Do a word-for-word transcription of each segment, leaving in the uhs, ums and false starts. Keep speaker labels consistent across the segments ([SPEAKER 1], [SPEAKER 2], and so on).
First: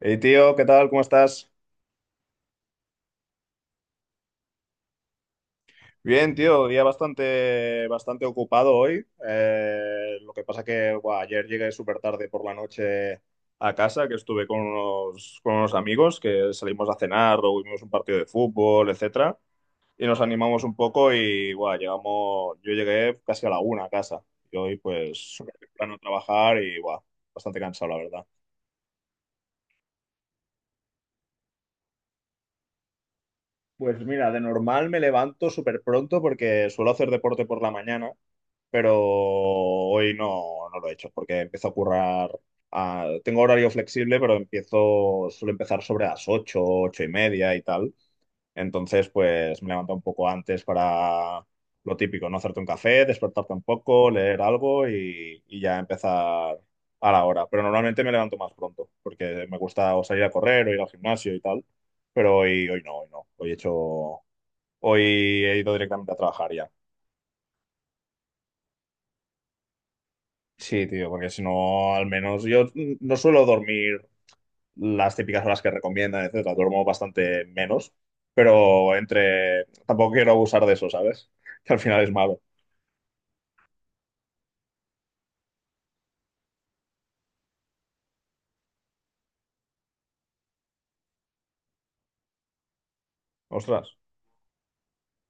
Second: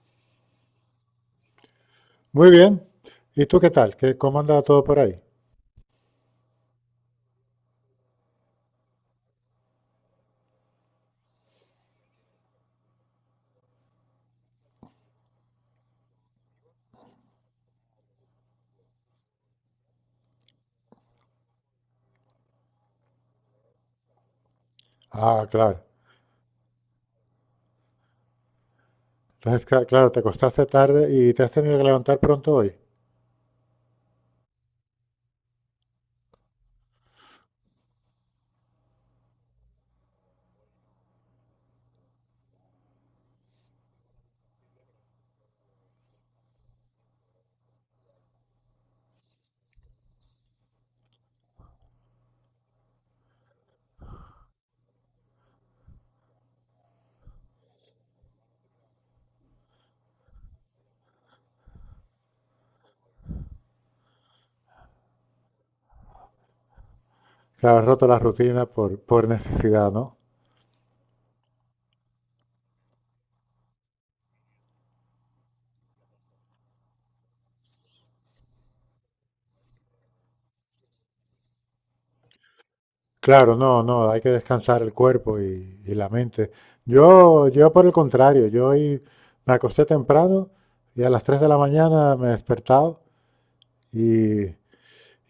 [SPEAKER 1] Hey tío, ¿qué tal? ¿Cómo estás?
[SPEAKER 2] Muy bien. ¿Y tú qué tal? ¿Qué, cómo andaba todo por ahí?
[SPEAKER 1] Bien, tío, día bastante, bastante ocupado hoy. Eh, lo que pasa que buah, ayer llegué súper tarde por la noche a casa, que estuve con unos, con unos amigos, que salimos a cenar, luego vimos un partido de fútbol, etcétera, y nos animamos un poco y buah, llegamos, yo llegué casi a la una a casa. Y hoy pues
[SPEAKER 2] Ah,
[SPEAKER 1] súper
[SPEAKER 2] claro.
[SPEAKER 1] temprano a trabajar y buah, bastante cansado, la verdad.
[SPEAKER 2] Entonces, ca- claro, te acostaste tarde y te has tenido que levantar pronto hoy.
[SPEAKER 1] Pues mira, de normal me levanto súper pronto porque suelo hacer deporte por la mañana, pero hoy no, no lo he hecho porque empiezo a currar. A- tengo horario flexible, pero empiezo, suelo empezar sobre las ocho, ocho y media y tal. Entonces, pues me levanto un poco antes para lo típico, no hacerte un café, despertarte un poco, leer algo y, y ya empezar a la hora. Pero normalmente me levanto más pronto, porque me gusta o salir a correr o ir al gimnasio y tal. Pero hoy, hoy no, hoy no. Hoy he hecho, hoy he ido directamente a trabajar ya.
[SPEAKER 2] Claro, has roto la rutina por, por necesidad, ¿no?
[SPEAKER 1] Sí, tío, porque si no, al menos yo no suelo dormir las típicas horas que recomiendan, etcétera. Duermo bastante menos, pero entre... Tampoco quiero abusar de eso, ¿sabes? Que al final es malo.
[SPEAKER 2] Claro, no, no, hay que descansar el cuerpo y, y la mente. Yo, yo por el contrario, yo hoy me acosté temprano y a las tres de la mañana me he despertado
[SPEAKER 1] Ostras,
[SPEAKER 2] y,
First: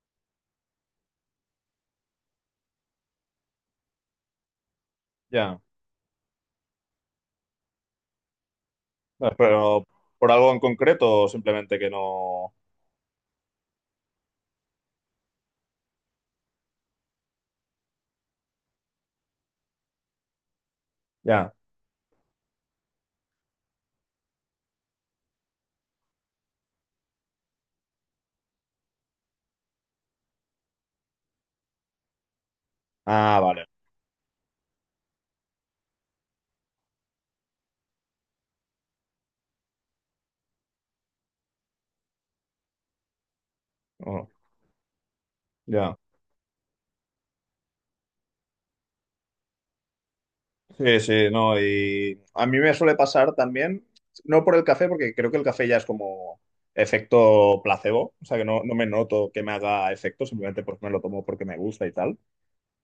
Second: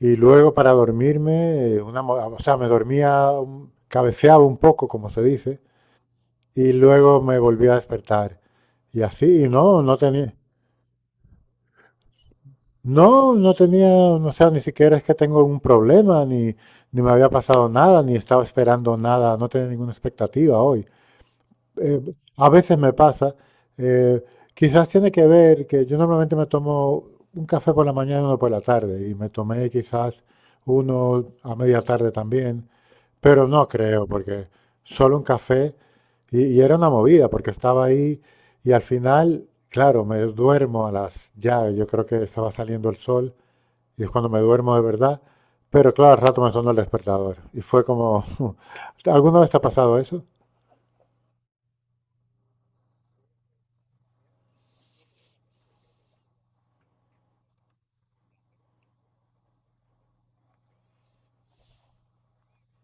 [SPEAKER 2] y luego para dormirme, eh, una, mo- o sea, me dormía, un- cabeceaba un poco, como se
[SPEAKER 1] ya.
[SPEAKER 2] dice, y luego me volví a despertar. Y
[SPEAKER 1] Ah,
[SPEAKER 2] así, y no,
[SPEAKER 1] pero
[SPEAKER 2] no
[SPEAKER 1] ¿por
[SPEAKER 2] tenía,
[SPEAKER 1] algo en concreto o simplemente que no?
[SPEAKER 2] no, no tenía, no sea, ni siquiera es que tengo un problema, ni, ni me había pasado nada, ni estaba esperando nada, no tenía ninguna expectativa hoy.
[SPEAKER 1] Ya.
[SPEAKER 2] Eh, a veces me pasa, eh, quizás tiene que ver que yo normalmente me tomo un café por la mañana y uno por la tarde, y me tomé quizás uno a media tarde también.
[SPEAKER 1] Ah,
[SPEAKER 2] Pero
[SPEAKER 1] vale.
[SPEAKER 2] no creo, porque solo un café y, y era una movida, porque estaba ahí y al final, claro, me duermo a las ya, yo creo que estaba saliendo el sol y es
[SPEAKER 1] Ujú,
[SPEAKER 2] cuando me duermo de verdad, pero
[SPEAKER 1] ya.
[SPEAKER 2] claro, al rato me sonó el despertador y fue como, ¿alguna vez te ha pasado eso?
[SPEAKER 1] Sí, sí, no. Y a mí me suele pasar también, no por el café, porque creo que el café ya es como efecto placebo. O sea, que no, no me noto que me haga efecto, simplemente porque me lo tomo porque me gusta y tal.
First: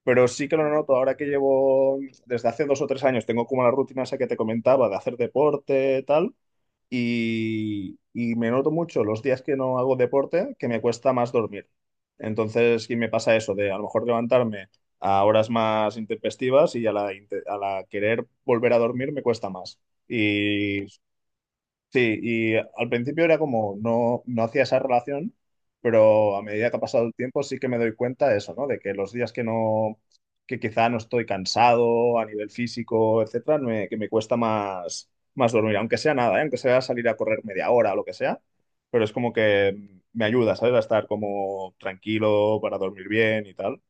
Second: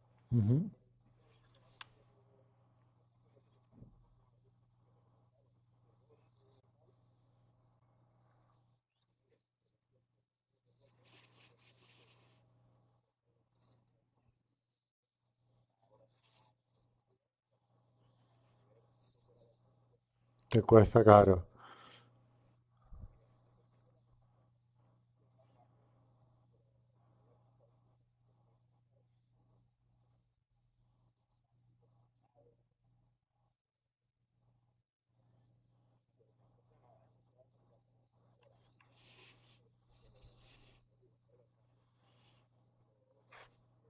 [SPEAKER 1] Pero sí que lo
[SPEAKER 2] Ujú.
[SPEAKER 1] noto ahora que llevo, desde hace dos o tres años, tengo como la rutina esa que te comentaba de hacer deporte, tal, y, y me noto mucho los días que no hago deporte que me cuesta más dormir. Entonces, sí me pasa eso de a lo mejor levantarme a horas más intempestivas y a la, inte- a la querer volver a dormir me cuesta más.
[SPEAKER 2] Te
[SPEAKER 1] Y
[SPEAKER 2] cuesta caro.
[SPEAKER 1] sí, y al principio era como no, no hacía esa relación, pero a medida que ha pasado el tiempo sí que me doy cuenta de eso, ¿no? De que los días que no, que quizá no estoy cansado a nivel físico, etcétera, me- que me cuesta más, más dormir, aunque sea nada, ¿eh? Aunque sea salir a correr media hora o lo que sea, pero es como que me ayuda, ¿sabes? A estar como tranquilo para dormir bien y tal.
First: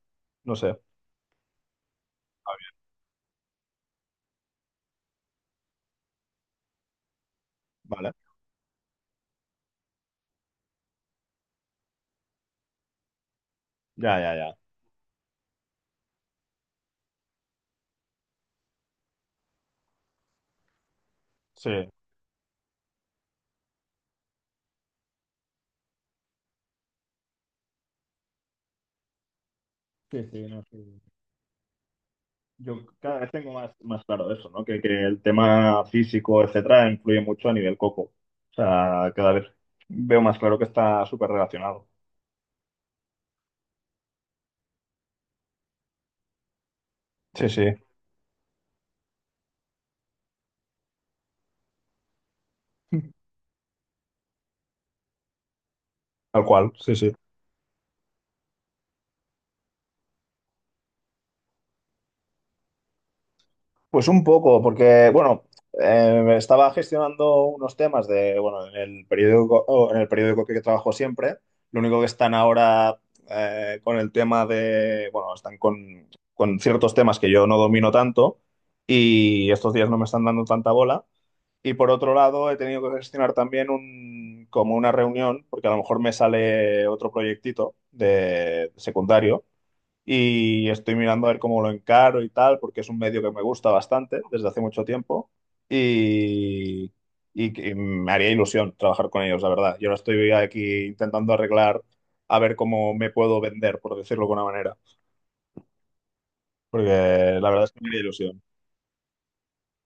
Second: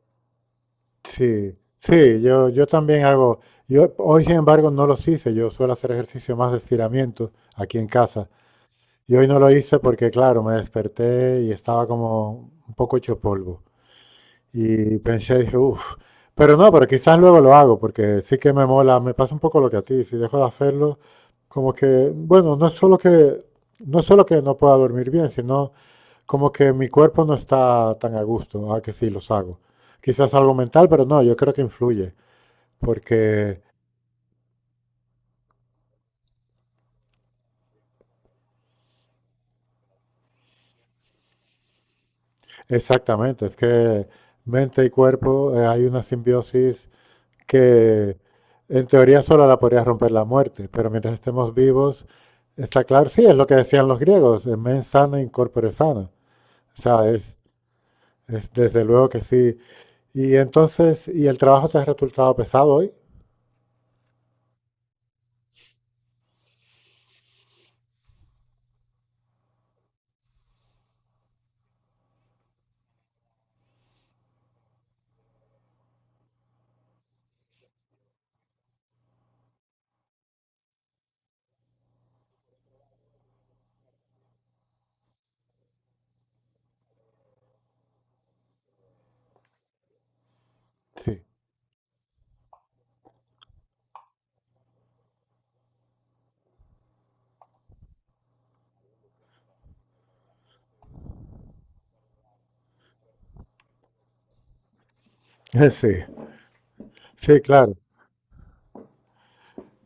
[SPEAKER 1] No sé,
[SPEAKER 2] Sí, sí, yo, yo también hago, yo hoy sin embargo no los hice, yo suelo hacer ejercicio más de estiramiento aquí en
[SPEAKER 1] vale.
[SPEAKER 2] casa. Y hoy no lo hice porque, claro, me desperté y estaba como un poco hecho polvo.
[SPEAKER 1] Ya, ya, ya.
[SPEAKER 2] Y pensé, dije, uff, pero no, pero quizás luego lo hago porque sí que me mola, me pasa un poco lo que a ti, si dejo de hacerlo, como
[SPEAKER 1] Sí.
[SPEAKER 2] que, bueno, no es solo que no es solo que no pueda dormir bien, sino como que mi cuerpo no está tan a gusto, ah, que sí, los hago.
[SPEAKER 1] Sí,
[SPEAKER 2] Quizás
[SPEAKER 1] sí,
[SPEAKER 2] algo
[SPEAKER 1] no,
[SPEAKER 2] mental,
[SPEAKER 1] sí.
[SPEAKER 2] pero no, yo creo que influye,
[SPEAKER 1] Yo cada vez tengo
[SPEAKER 2] porque
[SPEAKER 1] más, más claro eso, ¿no? Que, que el tema físico, etcétera, influye mucho a nivel coco. O sea, cada vez veo más claro que está súper relacionado.
[SPEAKER 2] exactamente, es que mente y cuerpo, eh, hay una simbiosis
[SPEAKER 1] Sí, sí,
[SPEAKER 2] que en teoría solo la podría romper la muerte, pero mientras estemos vivos, está claro, sí, es lo que decían los griegos, mens sana in corpore sana.
[SPEAKER 1] tal cual,
[SPEAKER 2] O
[SPEAKER 1] sí,
[SPEAKER 2] sea,
[SPEAKER 1] sí.
[SPEAKER 2] es, es desde luego que sí. Y entonces, ¿y el trabajo te ha resultado pesado hoy?
[SPEAKER 1] Pues un poco, porque, bueno, eh, estaba gestionando unos temas de, bueno, en el periódico, o en el periódico que trabajo siempre, lo único que están ahora eh, con el tema de, bueno, están con, con ciertos temas que yo no domino tanto y estos días no me están dando tanta bola. Y por otro lado, he tenido que gestionar también un, como una reunión, porque a lo mejor me sale otro proyectito de secundario y estoy
[SPEAKER 2] Sí,
[SPEAKER 1] mirando a ver cómo lo encaro y tal, porque es un medio que me gusta bastante desde hace mucho tiempo y, y que me haría ilusión trabajar con ellos, la verdad. Y ahora estoy aquí intentando arreglar a ver cómo me puedo vender, por decirlo de alguna manera,
[SPEAKER 2] sí,
[SPEAKER 1] porque
[SPEAKER 2] sí,
[SPEAKER 1] la verdad es
[SPEAKER 2] claro.
[SPEAKER 1] que me haría ilusión.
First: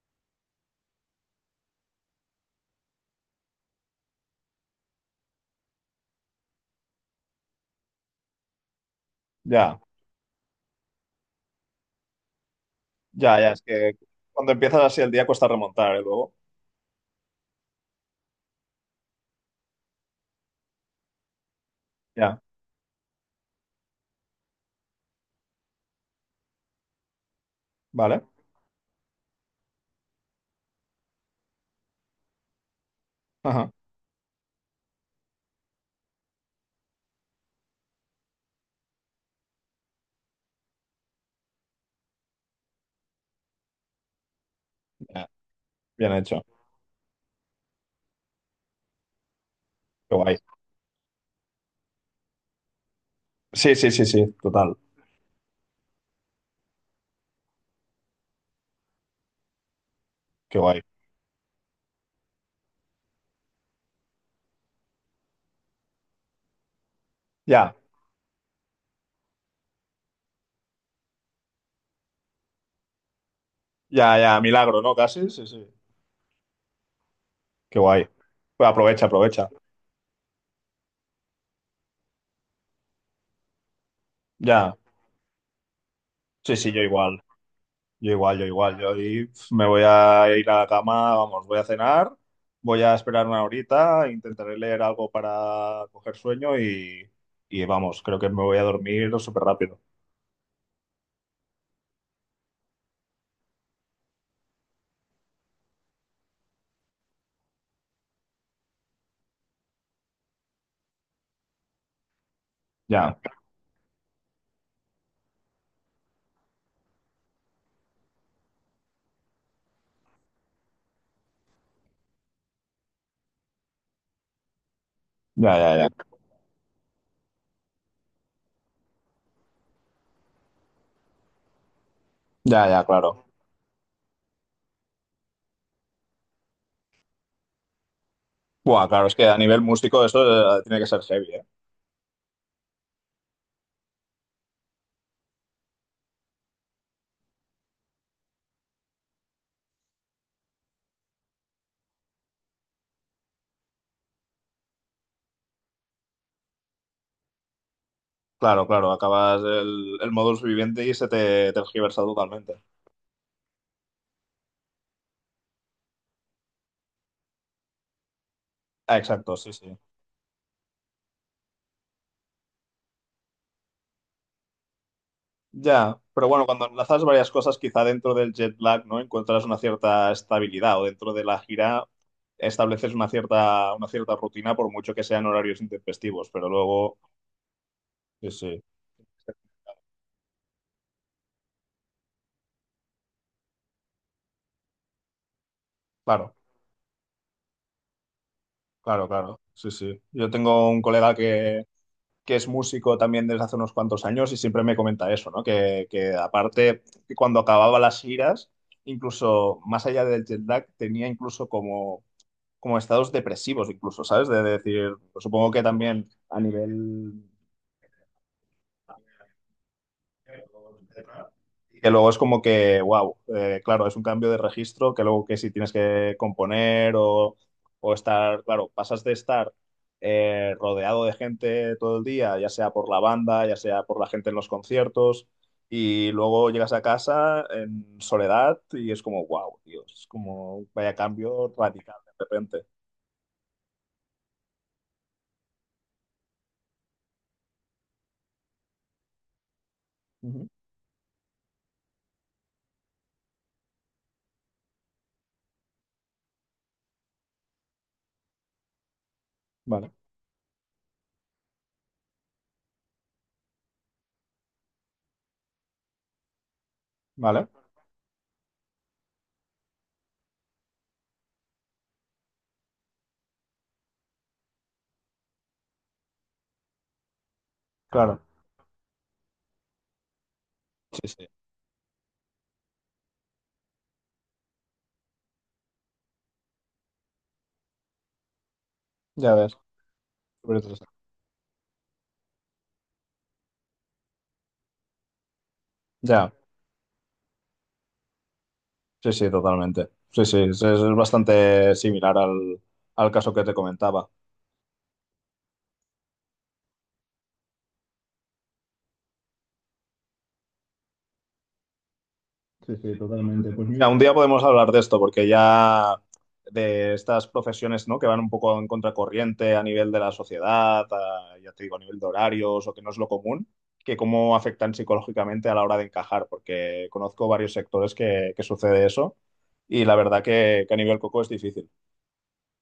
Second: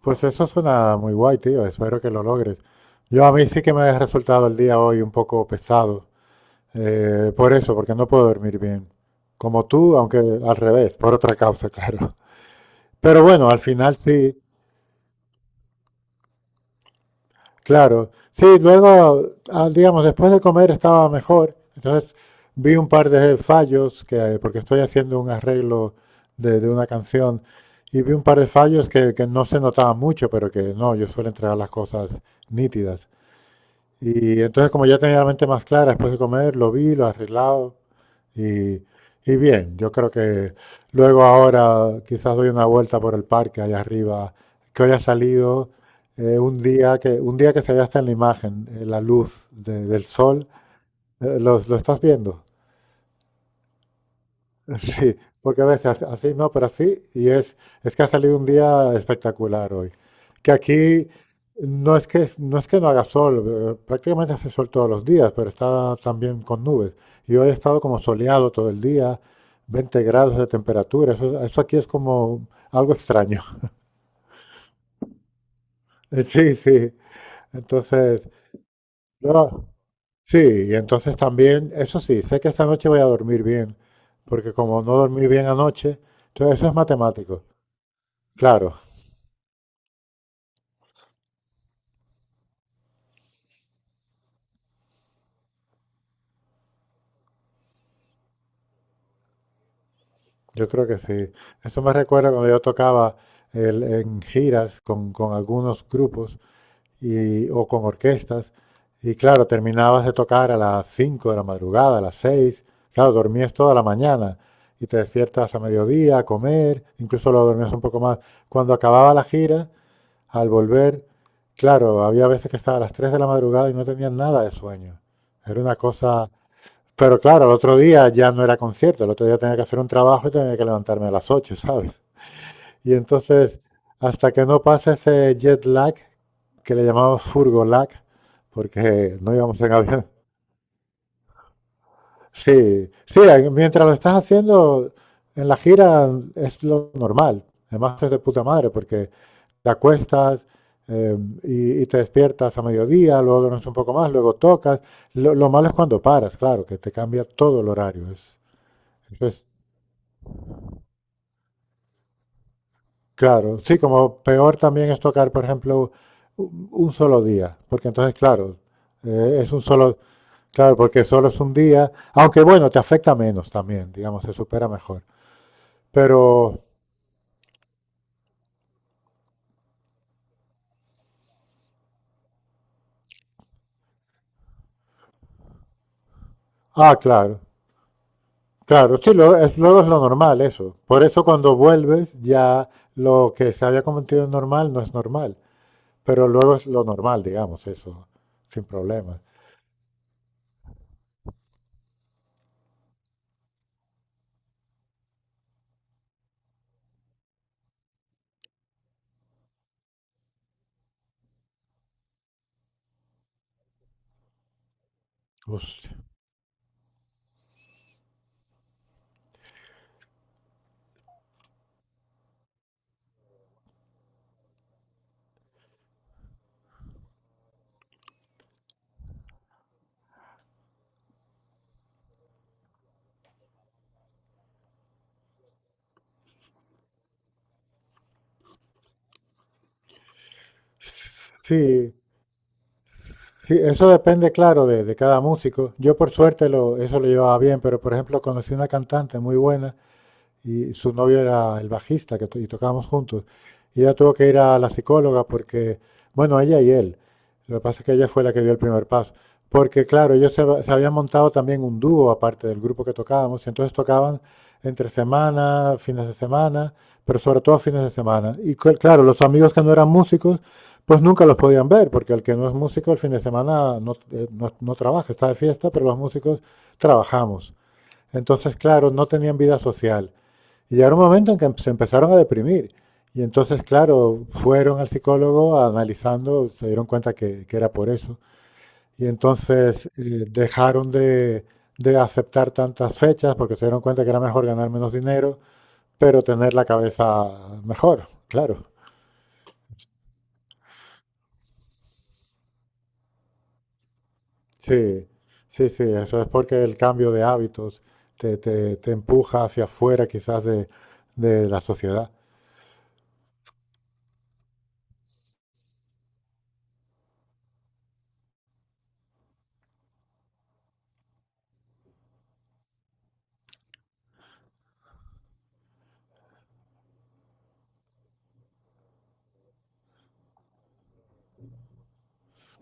[SPEAKER 2] Pues eso suena muy guay, tío, espero que lo logres. Yo a mí sí que me ha resultado el día hoy un poco pesado, eh, por eso, porque no puedo dormir bien. Como
[SPEAKER 1] Ya,
[SPEAKER 2] tú, aunque al revés, por otra causa, claro. Pero
[SPEAKER 1] ya,
[SPEAKER 2] bueno,
[SPEAKER 1] ya,
[SPEAKER 2] al
[SPEAKER 1] es que
[SPEAKER 2] final sí,
[SPEAKER 1] cuando empiezas así el día cuesta remontar, ¿eh? Luego,
[SPEAKER 2] claro. Sí, luego, ah, digamos, después de comer estaba mejor. Entonces
[SPEAKER 1] ya,
[SPEAKER 2] vi un par de fallos, que, porque estoy haciendo un arreglo de, de una canción, y vi un
[SPEAKER 1] ¿vale?
[SPEAKER 2] par de fallos que, que no se notaban mucho, pero que no, yo suelo entregar las cosas nítidas.
[SPEAKER 1] Ajá,
[SPEAKER 2] Y entonces como ya tenía la mente más clara después de comer, lo vi, lo arreglado. Y, y bien, yo creo que luego ahora quizás doy una vuelta por el parque allá arriba, que hoy ha
[SPEAKER 1] ya,
[SPEAKER 2] salido
[SPEAKER 1] bien
[SPEAKER 2] eh,
[SPEAKER 1] hecho,
[SPEAKER 2] un día que, un día que se ve hasta en la imagen, eh, la luz de- del
[SPEAKER 1] qué guay.
[SPEAKER 2] sol. Eh, ¿Lo, lo estás viendo?
[SPEAKER 1] Sí, sí, sí, sí, total,
[SPEAKER 2] Sí, porque a veces así no, pero así, y es, es que ha salido un día espectacular hoy. Que
[SPEAKER 1] qué guay.
[SPEAKER 2] aquí no es que, no es que no haga sol, eh, prácticamente hace sol todos los días, pero está también con nubes. Y hoy ha
[SPEAKER 1] Ya,
[SPEAKER 2] estado como soleado todo el día, veinte grados de temperatura, eso, eso aquí es como algo extraño.
[SPEAKER 1] ya, ya, milagro, ¿no? Casi, sí, sí,
[SPEAKER 2] Eh, Sí, sí,
[SPEAKER 1] qué guay.
[SPEAKER 2] entonces,
[SPEAKER 1] Pues aprovecha, aprovecha.
[SPEAKER 2] no, sí, y entonces también, eso sí, sé que esta noche voy a dormir bien, porque
[SPEAKER 1] Ya,
[SPEAKER 2] como no dormí bien anoche,
[SPEAKER 1] sí,
[SPEAKER 2] entonces eso
[SPEAKER 1] sí,
[SPEAKER 2] es
[SPEAKER 1] yo igual,
[SPEAKER 2] matemático,
[SPEAKER 1] yo igual, yo
[SPEAKER 2] claro.
[SPEAKER 1] igual. Yo ahí, pf, me voy a ir a la cama, vamos, voy a cenar, voy a esperar una horita, intentaré leer algo para coger sueño y, y vamos, creo que me voy a dormir súper rápido.
[SPEAKER 2] Yo creo que sí. Esto me recuerda cuando yo tocaba el- en giras con, con algunos grupos y, o con orquestas. Y claro, terminabas de tocar a las cinco de la madrugada, a las seis. Claro,
[SPEAKER 1] Ya,
[SPEAKER 2] dormías toda la mañana y te despiertas a mediodía a comer, incluso lo dormías un poco más. Cuando acababa la gira, al volver, claro, había veces que estaba a las tres de la madrugada y no tenías nada de sueño.
[SPEAKER 1] ya,
[SPEAKER 2] Era una
[SPEAKER 1] ya, ya,
[SPEAKER 2] cosa, pero claro, el otro día ya no era concierto, el otro día tenía que hacer un trabajo y tenía que levantarme a las ocho, ¿sabes?
[SPEAKER 1] ya, ya,
[SPEAKER 2] Y
[SPEAKER 1] claro.
[SPEAKER 2] entonces, hasta que no pase ese jet lag, que le llamamos furgo lag,
[SPEAKER 1] Buah, claro, es
[SPEAKER 2] porque
[SPEAKER 1] que
[SPEAKER 2] no
[SPEAKER 1] a
[SPEAKER 2] íbamos
[SPEAKER 1] nivel
[SPEAKER 2] en
[SPEAKER 1] músico
[SPEAKER 2] avión.
[SPEAKER 1] eso eh, tiene que ser heavy, eh.
[SPEAKER 2] Sí, sí, mientras lo estás haciendo en la gira es lo normal. Además es de puta madre, porque te acuestas, eh, y, y, te despiertas a mediodía, luego duermes un poco más, luego tocas. Lo, lo, malo es cuando paras, claro, que te cambia todo el horario. Es,
[SPEAKER 1] Claro, claro,
[SPEAKER 2] eso
[SPEAKER 1] acabas
[SPEAKER 2] es.
[SPEAKER 1] el, el módulo viviente y se te tergiversa totalmente.
[SPEAKER 2] Claro, sí, como peor también es tocar, por ejemplo, un un solo día, porque entonces, claro,
[SPEAKER 1] Ah, exacto,
[SPEAKER 2] eh, es
[SPEAKER 1] sí,
[SPEAKER 2] un
[SPEAKER 1] sí.
[SPEAKER 2] solo, claro, porque solo es un día, aunque bueno, te afecta menos también, digamos, se supera mejor.
[SPEAKER 1] Ya, pero bueno,
[SPEAKER 2] Pero,
[SPEAKER 1] cuando enlazas varias cosas, quizá dentro del jet lag, ¿no? Encuentras una cierta estabilidad o dentro de la gira estableces una cierta, una cierta rutina, por mucho que sean horarios intempestivos, pero
[SPEAKER 2] ah,
[SPEAKER 1] luego,
[SPEAKER 2] claro,
[SPEAKER 1] sí, sí.
[SPEAKER 2] claro, sí, lo- es- luego es lo normal eso. Por eso cuando vuelves ya lo que se había convertido en normal no es normal, pero
[SPEAKER 1] Claro,
[SPEAKER 2] luego es lo normal, digamos, eso, sin
[SPEAKER 1] claro,
[SPEAKER 2] problemas.
[SPEAKER 1] claro. Sí, sí. Yo tengo un colega que que es músico también desde hace unos cuantos años y siempre me comenta eso, ¿no? Que, que aparte, que cuando acababa las giras, incluso más allá del jet lag, tenía incluso como, como estados depresivos, incluso, ¿sabes? De decir, pues supongo que
[SPEAKER 2] Hostia.
[SPEAKER 1] también a nivel que luego es como que, wow, claro, es un cambio de registro que luego que si tienes que componer o, o estar, claro, pasas de estar eh, rodeado de gente todo el día, ya sea por la banda, ya sea por la gente en los conciertos, y luego llegas a casa en soledad y es como, wow, Dios, es como vaya cambio
[SPEAKER 2] Sí,
[SPEAKER 1] radical de repente.
[SPEAKER 2] sí, eso depende, claro, de, de cada músico. Yo por suerte lo, eso lo llevaba bien, pero por ejemplo conocí una cantante muy buena
[SPEAKER 1] Ujú,
[SPEAKER 2] y su novio era el bajista que to- y tocábamos juntos. Y ella tuvo que ir a la psicóloga porque, bueno, ella y él. Lo que pasa es que ella fue la que dio el primer paso. Porque,
[SPEAKER 1] vale,
[SPEAKER 2] claro, ellos se, hab- se habían montado también un dúo aparte del grupo que tocábamos y entonces tocaban entre semana, fines de semana, pero sobre
[SPEAKER 1] vale,
[SPEAKER 2] todo fines de semana. Y cl- claro, los amigos que no eran músicos, pues nunca los podían ver, porque el que no es músico el fin de semana no, eh, no no trabaja, está de fiesta, pero los músicos trabajamos.
[SPEAKER 1] claro,
[SPEAKER 2] Entonces, claro, no tenían vida social. Y llegaron un
[SPEAKER 1] sí, sí,
[SPEAKER 2] momento en que se empezaron a deprimir. Y entonces, claro, fueron al psicólogo analizando, se dieron cuenta que, que era por eso. Y
[SPEAKER 1] ya ves,
[SPEAKER 2] entonces eh,
[SPEAKER 1] súper
[SPEAKER 2] dejaron
[SPEAKER 1] interesante.
[SPEAKER 2] de, de aceptar tantas fechas porque se dieron cuenta que era mejor ganar menos dinero, pero
[SPEAKER 1] Ya.
[SPEAKER 2] tener la cabeza mejor, claro.
[SPEAKER 1] Sí, sí, totalmente. Sí, sí, es, es bastante similar al, al caso que te comentaba.
[SPEAKER 2] Sí, sí, sí, eso es porque el cambio de hábitos te, te, te empuja hacia afuera quizás de, de la sociedad.
[SPEAKER 1] Sí, sí, totalmente. Pues mira, mira, un día podemos hablar de esto, porque ya de estas profesiones, ¿no? Que van un poco en contracorriente a nivel de la sociedad, a- ya te digo, a nivel de horarios o que no es lo común, que cómo afectan psicológicamente a la hora de encajar, porque conozco varios sectores que, que sucede eso y la verdad que, que a nivel coco es difícil.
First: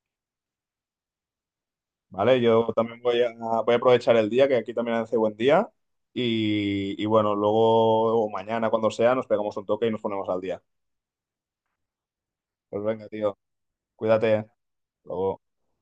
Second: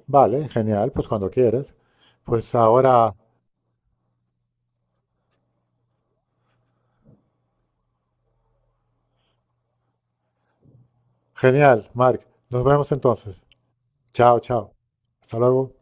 [SPEAKER 2] Vale, genial, pues cuando quieres.
[SPEAKER 1] Vale,
[SPEAKER 2] Pues
[SPEAKER 1] yo también
[SPEAKER 2] ahora.
[SPEAKER 1] voy a, voy a aprovechar el día, que aquí también hace buen día. Y, y bueno, luego o mañana, cuando sea, nos pegamos un toque y nos ponemos al día.
[SPEAKER 2] Genial, Mark. Nos
[SPEAKER 1] Pues
[SPEAKER 2] vemos
[SPEAKER 1] venga, tío,
[SPEAKER 2] entonces.
[SPEAKER 1] cuídate.
[SPEAKER 2] Chao,
[SPEAKER 1] Hasta
[SPEAKER 2] chao. Hasta
[SPEAKER 1] luego.
[SPEAKER 2] luego.